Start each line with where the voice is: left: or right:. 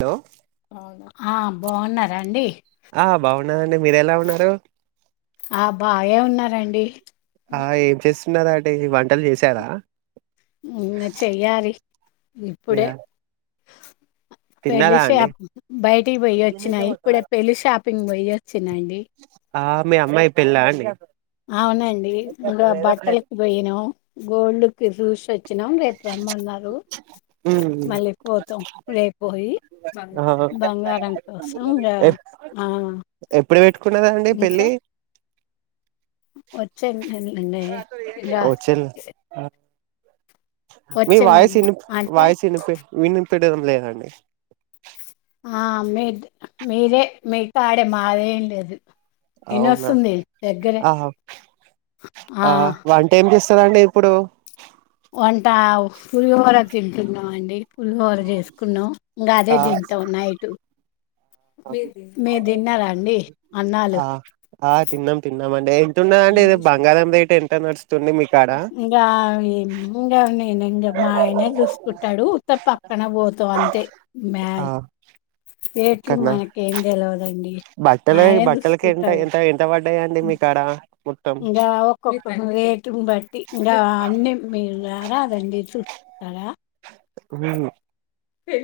right: Hello
left: అవునా ఆ బాగున్నారా అండీ
right: ఆ బాగున్న నండి మీర ఎలా ఉన్నారు
left: ఆ బాగే ఉన్నారండి
right: ఆ ఏం చెస్ తిన్నారా అంటే ఏ వంటల్ చేశారా
left: ఇ చేయాలి ఇప్పుడే
right: తిన్నారా
left: పేలిసే
right: అండి
left: అప్ బయటికి పోయి వచ్చినాయి ఇప్పుడే పిలిసా అప్ పింగ్ వైఎ చిన్నయింది
right: ఆ మీ అమ్మాయి పెళ్ళ అండి
left: అవునండి ఇంకా బట్టలకి పోయినం గోల్డ్ కి చూస్ వాచ్ వచ్చినాం రేపు రమ్మన్నారు
right: ఉమ్,
left: మళ్ళీ పోతాం రేపు పోయి
right: ఆ
left: బంగారం కోసం ఇగా
right: ఎ-
left: ఆ
right: ఎప్పుడు పెట్టుకున్నదా అండి
left: ఇంకా
right: పెళ్ళి
left: వచ్చే నెలనే
right: నాతో ఏందీ
left: ఇగ
right: రా ఓచిన్ ఆ మీ
left: వచ్చే
right: వాయిస్
left: నెల
right: ఇన్ ప్
left: అంటే
right: వాయిస్ ఇను పే విన్ వినబడడం లేదండి
left: ఆ మెద్ మీరే మీ కాడే మాదేం లేదు
right: అవునా
left: ఇనొస్తుంది దగ్గరే
right: ఆహా ఆ వంట ఏం చేస్ ఉంటది అండి ఇప్పుడు
left: తింటున్నా అండి పులిహోర చేసుకున్నాం ఇంకా అదే
right: ఆ
left: తింటా ఉన్న ఎటు అన్నాలు
right: ఆ ఆ తిన్నాం తిన్నామ అండి ఎంతన్నాదండి ఇది బంగారం రేట్ తన వార్డ్
left: ఇకా ఇంకా నేను ఇం మా ఆయనే చూసుకుంటాడు తప్ప పక్కన పోత అంతే
right: ఆ
left: మ్యాచ్ రేట్లు
right: అక్కడనా
left: మనకు ఏం తెలియదండి ఆయనే చూసుకుంటాడు
right: డ అండి మీ కాడ
left: ఇంకా ఒక్కొక్క రేటుని బట్టి ఇంకా అన్ని మీరు రారా రండి చూస్తారా
right: మ్మ్
left: పె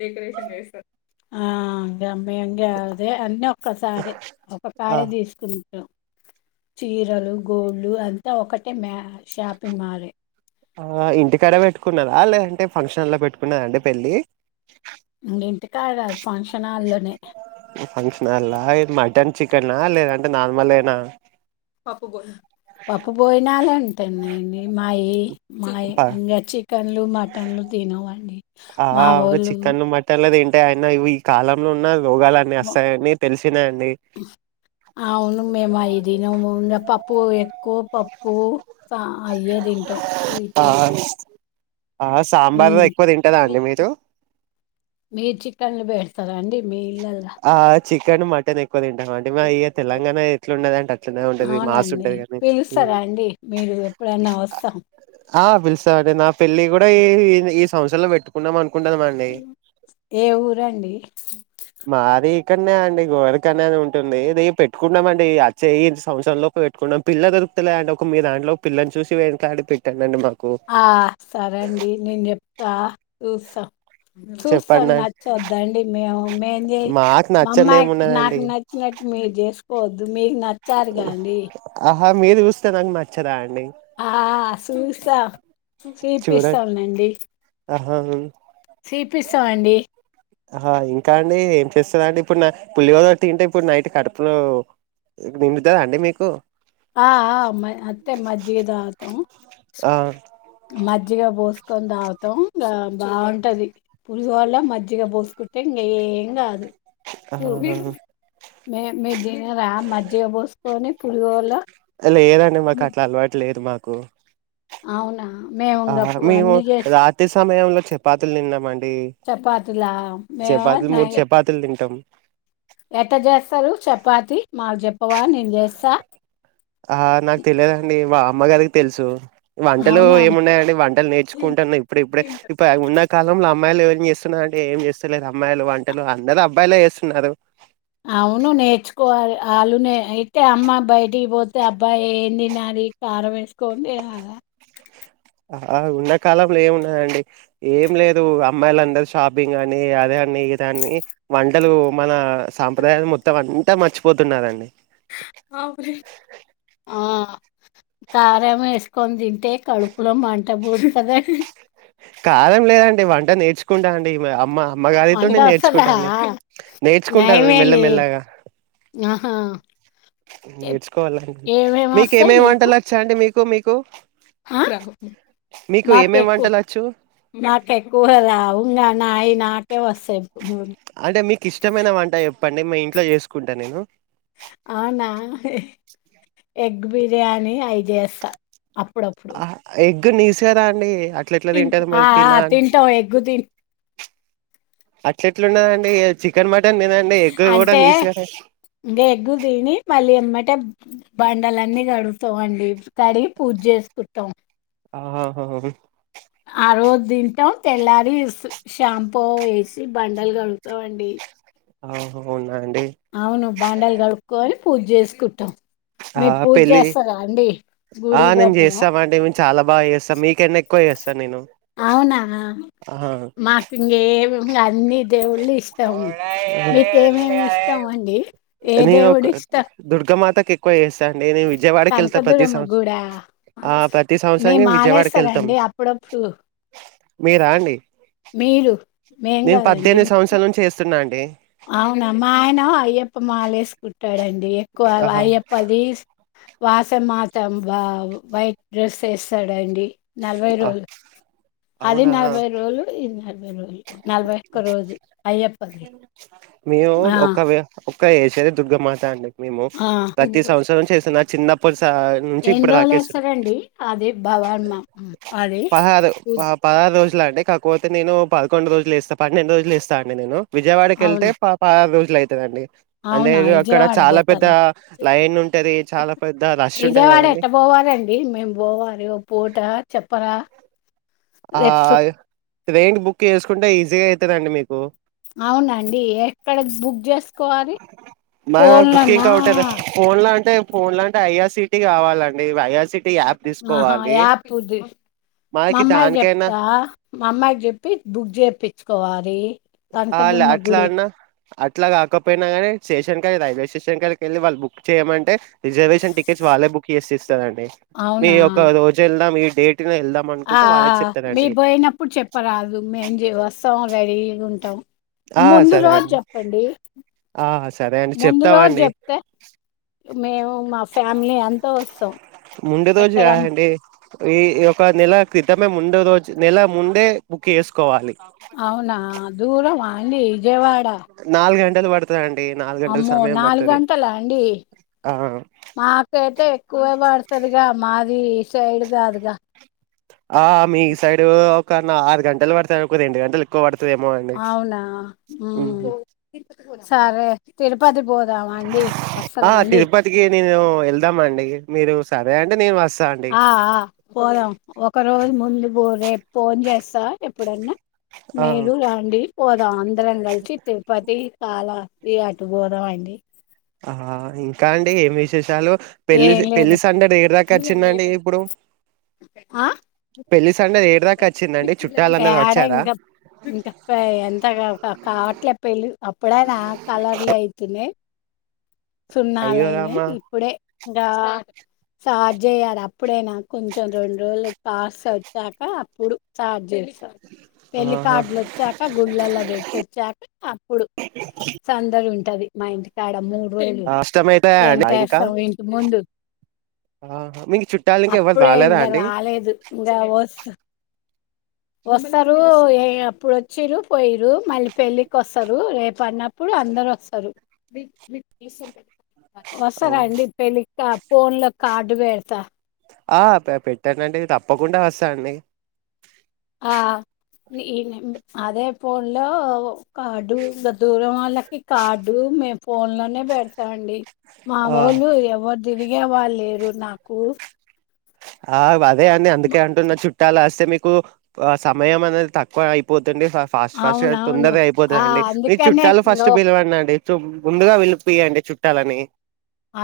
left: డెరేషన్ చేస్త కా మ అదే అన్న ఒసారి ఒక
right: ఆ,
left: కాడే తీసుకుంటాం చీరలు గోళ్ళ అంతా ఒకటే మ
right: ఆ ఇంటికాడ పెట్టుకు నారా లేదంటే ఫంక్షన్ లో పెట్టుకున్నారాండి పెళ్ళి
left: ఇంటి కాడ ఫంక్షన్ హాల్లోనే
right: ఫంక్షన్ హాల్ నా ఈ మట్టన్ చికెనా లేదంటే నార్మల్నా
left: పాపు బోలే పప్పు పోయినాలండి తన్నాయండి మావి మావి
right: ప-
left: ఇంకా చికెన్లు మటన్లు తినవండి మావూలు
right: అంటే అయిన ఇవి ఈ కాలంలో ఉన్న రోగాలన్నీ వస్తాయని తెలిసినాయండి
left: అవును మేము అయదినము నా పప్పు కోపప్పు అయ్యే తింటాం
right: ఆ
left: [unintelligible]
right: ఆ సాంబార్
left: ఉమ్.
right: ఎక్కువ తింటదా అండి మీరు
left: ఇస్తారా అండి మీ ఈళ్లల్ల
right: [unintelligible] తింటాము అంటే మా ఇ తెలంగాణ ఎట్లుండది అంటే అట్లనే ఉంటది మాస్
left: అవునండి
right: ఉంటది కాని
left: పిలుస్తారా అండి మీరు ఎప్పుడైనా వస్తాం
right: ఆ పిలుసామండి నా పెళ్లి కూడా ఈ ఈ సంవత్సరా లో పెట్టుకున్నాం అను
left: ఏ ఊరండి
right: మది ఇక్కడనే అండి గోరకనే ఉంటుంది అది పెట్టుకున్నాంమండిచ్చేయ్యి సంవత్సరంలో లోపు పెట్టుకున్నాం పిల్ల దొరుకుతులే అండి ఒక మీ దాంట్లో పిల్లని చూసి వెనలాడి పెట్టానండి
left: ఆ సరేండి నేను చెప్తా చూస్తా
right: చెప్పండి
left: చూస్తాను
right: అండి.
left: నచ్చద్దండి మేము మేం చే
right: మాకు
left: మా
right: నచ్చంది
left: అమ్మాయి
right: ఏమున్నదండి
left: నాకు నచ్చినట్టు మీరు చేసుకోవద్దు దు మీకు నచ్చార్గండి
right: ఆ మీరు చూస్తానాం నాచ్చాదాని
left: ఆ సూస్తా తీపిస్తాంలెండి
right: అహం
left: తీపిస్తాం అండి
right: ఆహా ఇంకా అండి ఏం చేస్తదండి ఇప్పుడు పుల్లిగోద తింటే ఇప్పుడు నైట్ కడుపులో నిండుతదా అండి మీకు
left: ఆ ఆ మ అంతే మజ్జిగ దాగుతాం
right: ఆ
left: మజ్జ్ మజ్జిగ పోసుకొని దాగుతాం గా బాగుంటది పులిహోల మజ్జిగ పోసుకుంటే ఇంగా ఏం కాదు పు
right: ఆహహ
left: మే మీదినరా మజ్జిగ పోసుకొని పుడిగోళ
right: లేదండి మాకట్లా అలవాటు లేదు మాకు కు
left: అవునా. !
right: ఆ మేము రాత్రి సమయంలో చపాతీలు తిన్నాం అండి.
left: చపాతిలా
right: చపాతీలు, మూడు
left: మేము
right: చపాతీలు తింటాం
left: ఎట్ట జేస్తారు చపాతి మాకు జెప్పవా నేను జేస్తా
right: ఆ నాకు తెలియదండి మా అమ్మగారికి తెలుసు వంటలు
left: అవునా
right: ఏమున్నాయండి వంటలు నేర్చుకుంటున్నా ఇప్పుడు ఇప్పుడే ఇప్పుడు ఉన్న కాలంలో ఆ అమ్మాయిలు ఏం చేస్తున్నారండి ఏం చేస్తలెరూ అమ్మాయిలు వంటలు అందరు అబ్బాయిలే చేస్తున్నారు
left: అవును నేర్చుకోవాలి అళ్ళు నె ట్టె అమ్మ బయటి బొతే తే అబ్బాయి ఏందినాలి కారమెసుకోని తినాల
right: ఆహా ఉన్నకాలంలో ఏమున్నాదండి? ఏం లేదు అమ్మాయిలందరు షాపింగ్ అని అదని ఇదని వంటలు మన సాంప్రదాయం మొత్తం అంతా మర్చిపోతున్నరండి
left: ఆ కారం ఎసుకొని తింటే కడుపులో మంట పూడతద
right: కారం లేదండి వంట నేర్చుకుంటా అండి అమ్మ మ్మ
left: వంట
right: గారితోనే
left: వస్తదా
right: నేర్చుకుంటానండి నేర్చుకుంటాను
left: నయమేలే
right: మెల్లమెల్లగా
left: ఆహా
right: నేర్చుకోవాలండి
left: ఏమేమి
right: మీకు ఏమేమి వంటలోచ్చాండి మీకు మీకు
left: ఆ..
right: మీకు ఏమేమి
left: మాకెక్కు
right: వంటలు వచ్చు
left: మాకెక్కువా రావు నానాయి నాకే వస్సయి
right: అంటే మీకిష్టమైన వంట ఎప్ చెప్పండి మీ ఇంట్లో జేసుకుంటా నేను
left: అవ్నా ఎ గ్ బిర్యానీ ఐజేస్స అప్పుడప్పుడు
right: గ్ నీస్ కదా అండి అట్ల ఎట్లా తింటది
left: ఆ
right: మరి తిన
left: ఆ
right: అని
left: తింటాం ఎగ్గు తిన్
right: అట్లేట్లున్నా చికన్ మ
left: అంటే ఇంగ ఎగ్గు తిని మళ్ళీ ఎంమ్మటే బండలన్నీ గడుగుతం అండి తడి పూజ చేసుకుంటాం
right: ఆహా
left: ఆ రోజు దింటం తెల్లారి ఇ షాంపొ ఎసి బండలు కలుగుతామండి
right: అహహోనా
left: అవును బండలు గడుక్కోనీ పూజే స్కూటం
right: ఆ పెళ్ళి ఆ
left: గుడికి
right: నేను
left: పోతారా
right: చేస్తామండి మేము చాలా బాగా చేస్తాం మీకన్న ఎ క్కువ చేస్తా నేను
left: అవునా మాకుంగే మ్మ్ గాద్ అన్ని దేవుళ్ళు ఇష్టం మీకేమేమి
right: ఆహా
left: ఇష్టం అండి ఏ దేవుడు ఇస్ట
right: కెక్కువ చేస్తాను ఏ దేవు విజయవాడకి వెళ్తా ప్రతి సంవత్స
left: గుడా
right: ఆ ప్రతి
left: మేము
right: సంవత్సరానికి విజయవాడకి వెళ్తాం
left: మాలేస్తారండి అప్పుడప్పుడు.
right: మీరా అండి
left: మీరు మేం
right: నేను
left: గాదండి.
right: పద్దెనిమిది సంవత్సరాల నుంచి ఏస్తున్నండి డి
left: అవునా మా ఆయన అయ్యప్ప మాల ఏసుకుంటాడండి డి ఎక్కువ అవ్
right: ఆహా
left: అయ్యప్ప ది వాసం మాత్రం వా వైట్ డ్రెస్ వేస్తాడండి నలభై
right: ఆ,
left: రోజులు అది
right: అవునా
left: నలభై రోజులు ఇది నలభై రోజులు నలభై ఒక్క రోజు అయ్యప్పది
right: మేము
left: ఆ!
right: ఒక్క వీ ఓ స్త ఏసేది దుర్గమాత అండి మేము
left: ఆ!
right: ప్రతి సంవత్సరం చేస్తున చిన్నప్పటి నుంచి సా నుంచి
left: ఎన్ని
right: ఇప్పుడు దాకా ఏస్తున్న
left: రోజులేస్తారండి అది భవన్మ అది?
right: పదహారు ఆ పదహారు రజులు అం కాకతే నేను పదకొం రోజులు ఇస్తా పన్నెండు రజులు ఇస్తా నేను విజయవాడకి వెళ్తే
left: అవునా?
right: పా పా ఇట్ల అతుందండి
left: అవునా విజయవాడ పోతారా
right: లైన్ ఉంటది చాలా పెద్ద రష్ ఉంటది
left: విజయవాడ
right: కదండి
left: ఎట్లపోవాలండి మేము పోవాలఒపూట చెప్ప ప
right: ఆ ట్రైన్ బుక్ చేసుకుంటే ఈజీగా అయి వత్తదండి మీకు
left: అవునండి ఎక్కడ బుక్ చేసుకోవాలి
right: మరి
left: ఫోన్లోన్న
right: ఫోన్లో అంటే ఐఆర్సిటీ కావాలండి ఐ సిటీ యాప్ తీసుకోవాలి
left: అమ్మాయి
right: దానికైనా
left: చెప్తా మా అమ్మాయి చెప్పి బుక్ చేపించుకోవాలి
right: అ అట్లా అన్నా అట్లా కాకపోయినా కాని శేషన్కా రైల్వేస్టేషన్ కాడి కెళ్ళి వాళ్ళ బుక్ చేయమంటే రిజర్‌వేషన్ టికెట్ వాళ్ళెబుక్ చేస్తే తండి మీ
left: అవునా?
right: ఒక రోజుల్లా మీ
left: ఆ ఆ మీర్ పోయినప్పుడు చెప్పరాదు మేం జే వస్తామో రెడీ ఉంటాం
right: ఆ
left: ముందు రోజ్ చెప్పండి
right: అదెఅండి
left: ముందు రోజు
right: చెప్తామండి
left: చెప్తే మేము మా ఫ్యామిలీ అంతా వస్తాం
right: ముందు రోజు
left: ఎట్టరం
right: కాదండి ఈ ఒక నెల క్రితం ముండే రోజు నెల ముండే బుక్ చేసుకోవాలి
left: అవునా దూరమా అండి విజవాడ
right: నాల్గుంట ఇబ్బందివాడు
left: అమ్మో నాలుగు గంటల అండి
right: ఆ
left: మాకైతే ఎక్కువే పడుతుందిగా మా ది సైడ్ గాదుగ
right: ఆ మీ సైడ్ ఆరు గంటలు పడుతాది ఒక రెండుగంటలు ఎక్కు వ పడుతది
left: అవునా ఉమ్ సరే తిరుపతి పోదామా అండి
right: ఆ
left: వస్తరా అండి
right: తిరుపతికి నెను ఎల్దామా అండి మీరు సా వేండ నెను వస్తా అండి
left: అఆ పోదం ఒక రోజు ముందు పో రేపు ఫోన్ చేస్తా ఎప్పుడన్నా
right: ఆ
left: మీరు రాండి పోదాం అందరం కలిసి తిరుపతి చాలా ఈ అటు పోదాం అండి
right: ఆ ఇంకా అండి ఏం విశేషాలు పెళ్లి
left: ఏం లేదు
right: పెళ్లి సందడి ఏడి దాకా వచ్చిందండి ఇప్పుడు పెళ్లి సందడి ఏడి దాకా వచ్చిందండి చుట్టాలందరు
left: తేడా
right: వచ్చారా
left: ఇంకా ఇంకా ఎంత కావట్లే పెళ్ళి అప్పుడ నా కలర్లే అయితున్నా
right: అయ్యో
left: సున్నాలని
right: రామా
left: ఇప్పుడే ఆ చార్జ్ చేయ్యారు అప్పుడేనా కొంచెం రెండు రోజులు కాస్ వచ్చాక అప్పుడు చార్జ్ చేస్తారు
right: ఆహా
left: పెళ్లికట్లు వచ్చాక గుళ్ళలో పెట్టిచ్చాక అప్పుడు సందడి ఉ ఉంటది మా ఇంటకాడ మూడు రోజులు
right: కష్టమైతా అంట
left: టెంట్
right: ఇంకా
left: వేస్తాం ఇంటి ముందు
right: ఆహా, మీకు చుట్టాలు ఇంక ఎవరు
left: అప్పుడే
right: రాలేదా
left: ఇంకా
right: అండి
left: రాలేదు ఇంకా వస్త వస్తారు ఏ అప్పుడు వచ్చారు పోయిరు మళ్ళీ పెళ్ళికి వస్తారు రేపు అన్నప్పుడు అందరు వస్తారు
right: అవును.
left: వస్తారండి పెళ్ళక ఫోన్ లో కార్డు వేడతా
right: ఆ పెట్టానండి తప్పకుండా వస్తాండి
left: ఆ అదే ఫోన్ లో కార్డు దూరం వాళ్ళకి కార్డు మే ఫోన్ లోనే పెడతా అండి మా
right: ఆ
left: వోళ్ళు ఎవద్ తిరిగే వాళ్ళు లేరు నాకు
right: ఆ బ అదే అని అందుకే అంటున్న చుట్టాలు వస్తే మీకు కు ఆ సమయం అనేది తక్కువ అయిపోతు ఫాస్ట్ ఫాస్ట్గా
left: అవునవును
right: తొందరగా
left: ఆ
right: అయిపోతుందిండి మీ
left: అందుకనే
right: చుట్టాలు ఫస్ట్
left: ఇంగో
right: పిలవండి అండి ముందుగా వెళ్ళిపోయాండి చుట్టాలని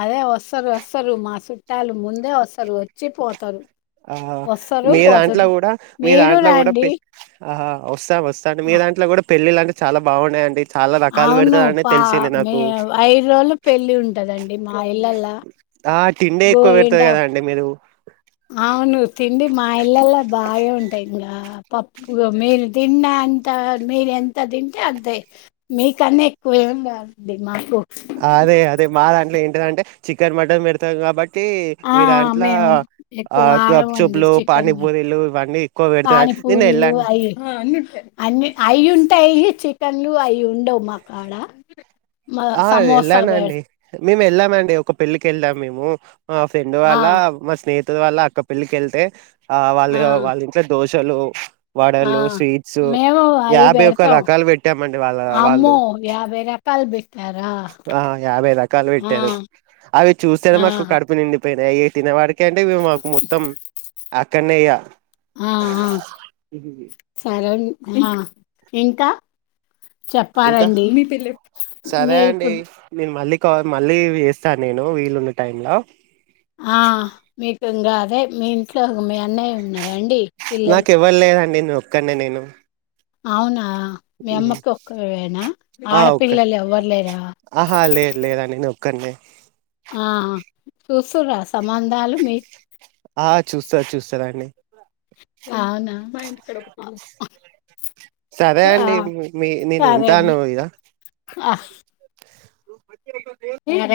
left: అదే వస్తారు వస్తారు మా చుట్టాలు ముందే వస్తారు వ
right: ఆ మీ దాంట్లో
left: పోతారు
right: కూడా మీ
left: మీరు
right: దాంట్లో కూడా
left: రండి
right: ఆహా వస్తా వస్త స్త మీ
left: ఆ!
right: దాంట్లో కూడా పెళ్ళిల అంట చాల బాగున్నాయండి చాలా రకాలు
left: అవును
right: పెడతారండి
left: పా
right: తెలిసింది
left: మె
right: నాకు
left: ఐదు రోజులు పెళ్లి ఉంటందండి మా ఇళ్ళలా
right: ఆ తిండే ఎక్కువ
left: గోరింట
right: పెడతారు కదండి మీరు
left: అవును తిండి మా ఇల్లలా బాగే ఉంటాయి ఇంకా పప్పుగా మే తిన్న అంత మీర ఎంత తింటే అంతే మీకన్నా ఎక్కువ ఏం కాదండి మాకు
right: అదే అదే మా దాంట్లో ఏంటిది చికెన్ మటన్ పెడతాం కాబట్టి
left: ఆ
right: మీ దాంట్లో
left: మేము
right: ఆ
left: ఎక్కువ ఆడ అండి
right: గప్చుప్లు
left: చికెన్
right: పానీపూరీలు ఇవన్నీ ఎక్కువ పెడతారు
left: పానీ
right: నిన్న
left: పూరీలు
right: వెళ్ళండి
left: అవి అన్ని అవి ఉంటాయి చికెన్లు అయి ఉండవు మా కాడ మా
right: ఆ
left: సమోసా పెడ్
right: ఎళ్ళానండి మేము వెళ్ళామండి ఒక పెళ్ళి కెళ్లాం మేము ఆ ఫ్రెండ్
left: ఆ
right: వాళ్ళ మా స్నేహి ప వల్ల అక్క పళ్లికెళ్తే ఆ వాళ్ళు వాళ్ళు ఇంకా దోష చలు
left: ఆ
right: వడలు స్వీట్స్
left: మేము అయి
right: యాభై ఒక
left: పెడతాం
right: రకాలు పెట్టామండి వాళ్ళ వాళ్ళు
left: అమ్మో! రకాలు బెట్టారా?
right: ఆ యాభై రకాలు
left: ఆ!
right: పెట్టారు అవి చూస్తేది
left: ఆ!
right: మాకు కడుపు నిండి పె పై తినవడితిని కంటే మాకు మొత్తం అక్కడ్నే ఇగ
left: ఆ ఆ సారా ఆ ఇంకా
right: ఇంకా
left: చెప్పాలండి మీ పల్ల మీకు
right: కాల్ మళ్ళీ వేస్తాను నేను వీలున్న టైమ్ లో
left: ఆ మీకు ఇంకా అదే మీ ఇంట్లో ఉమ అన్నయ ఉన్న అండి పిల్లలు
right: ఒక్కనేే నేను
left: అవునా మీ అమ్మకి ఒక్కవేనా
right: ఆ ఒక్క
left: ఆడపిల్లలు ఎవ్వరులేరా
right: క
left: ఆ చూస్తురా సంబంధాలు మీ
right: ఆ చూస్తారు చూస్తారండి
left: అవునా మా ఇంటి కడ
right: సరే అండి మీ నేను
left: సరే
right: ఉంటాను
left: అండి.
right: ఇద
left: ఆ ే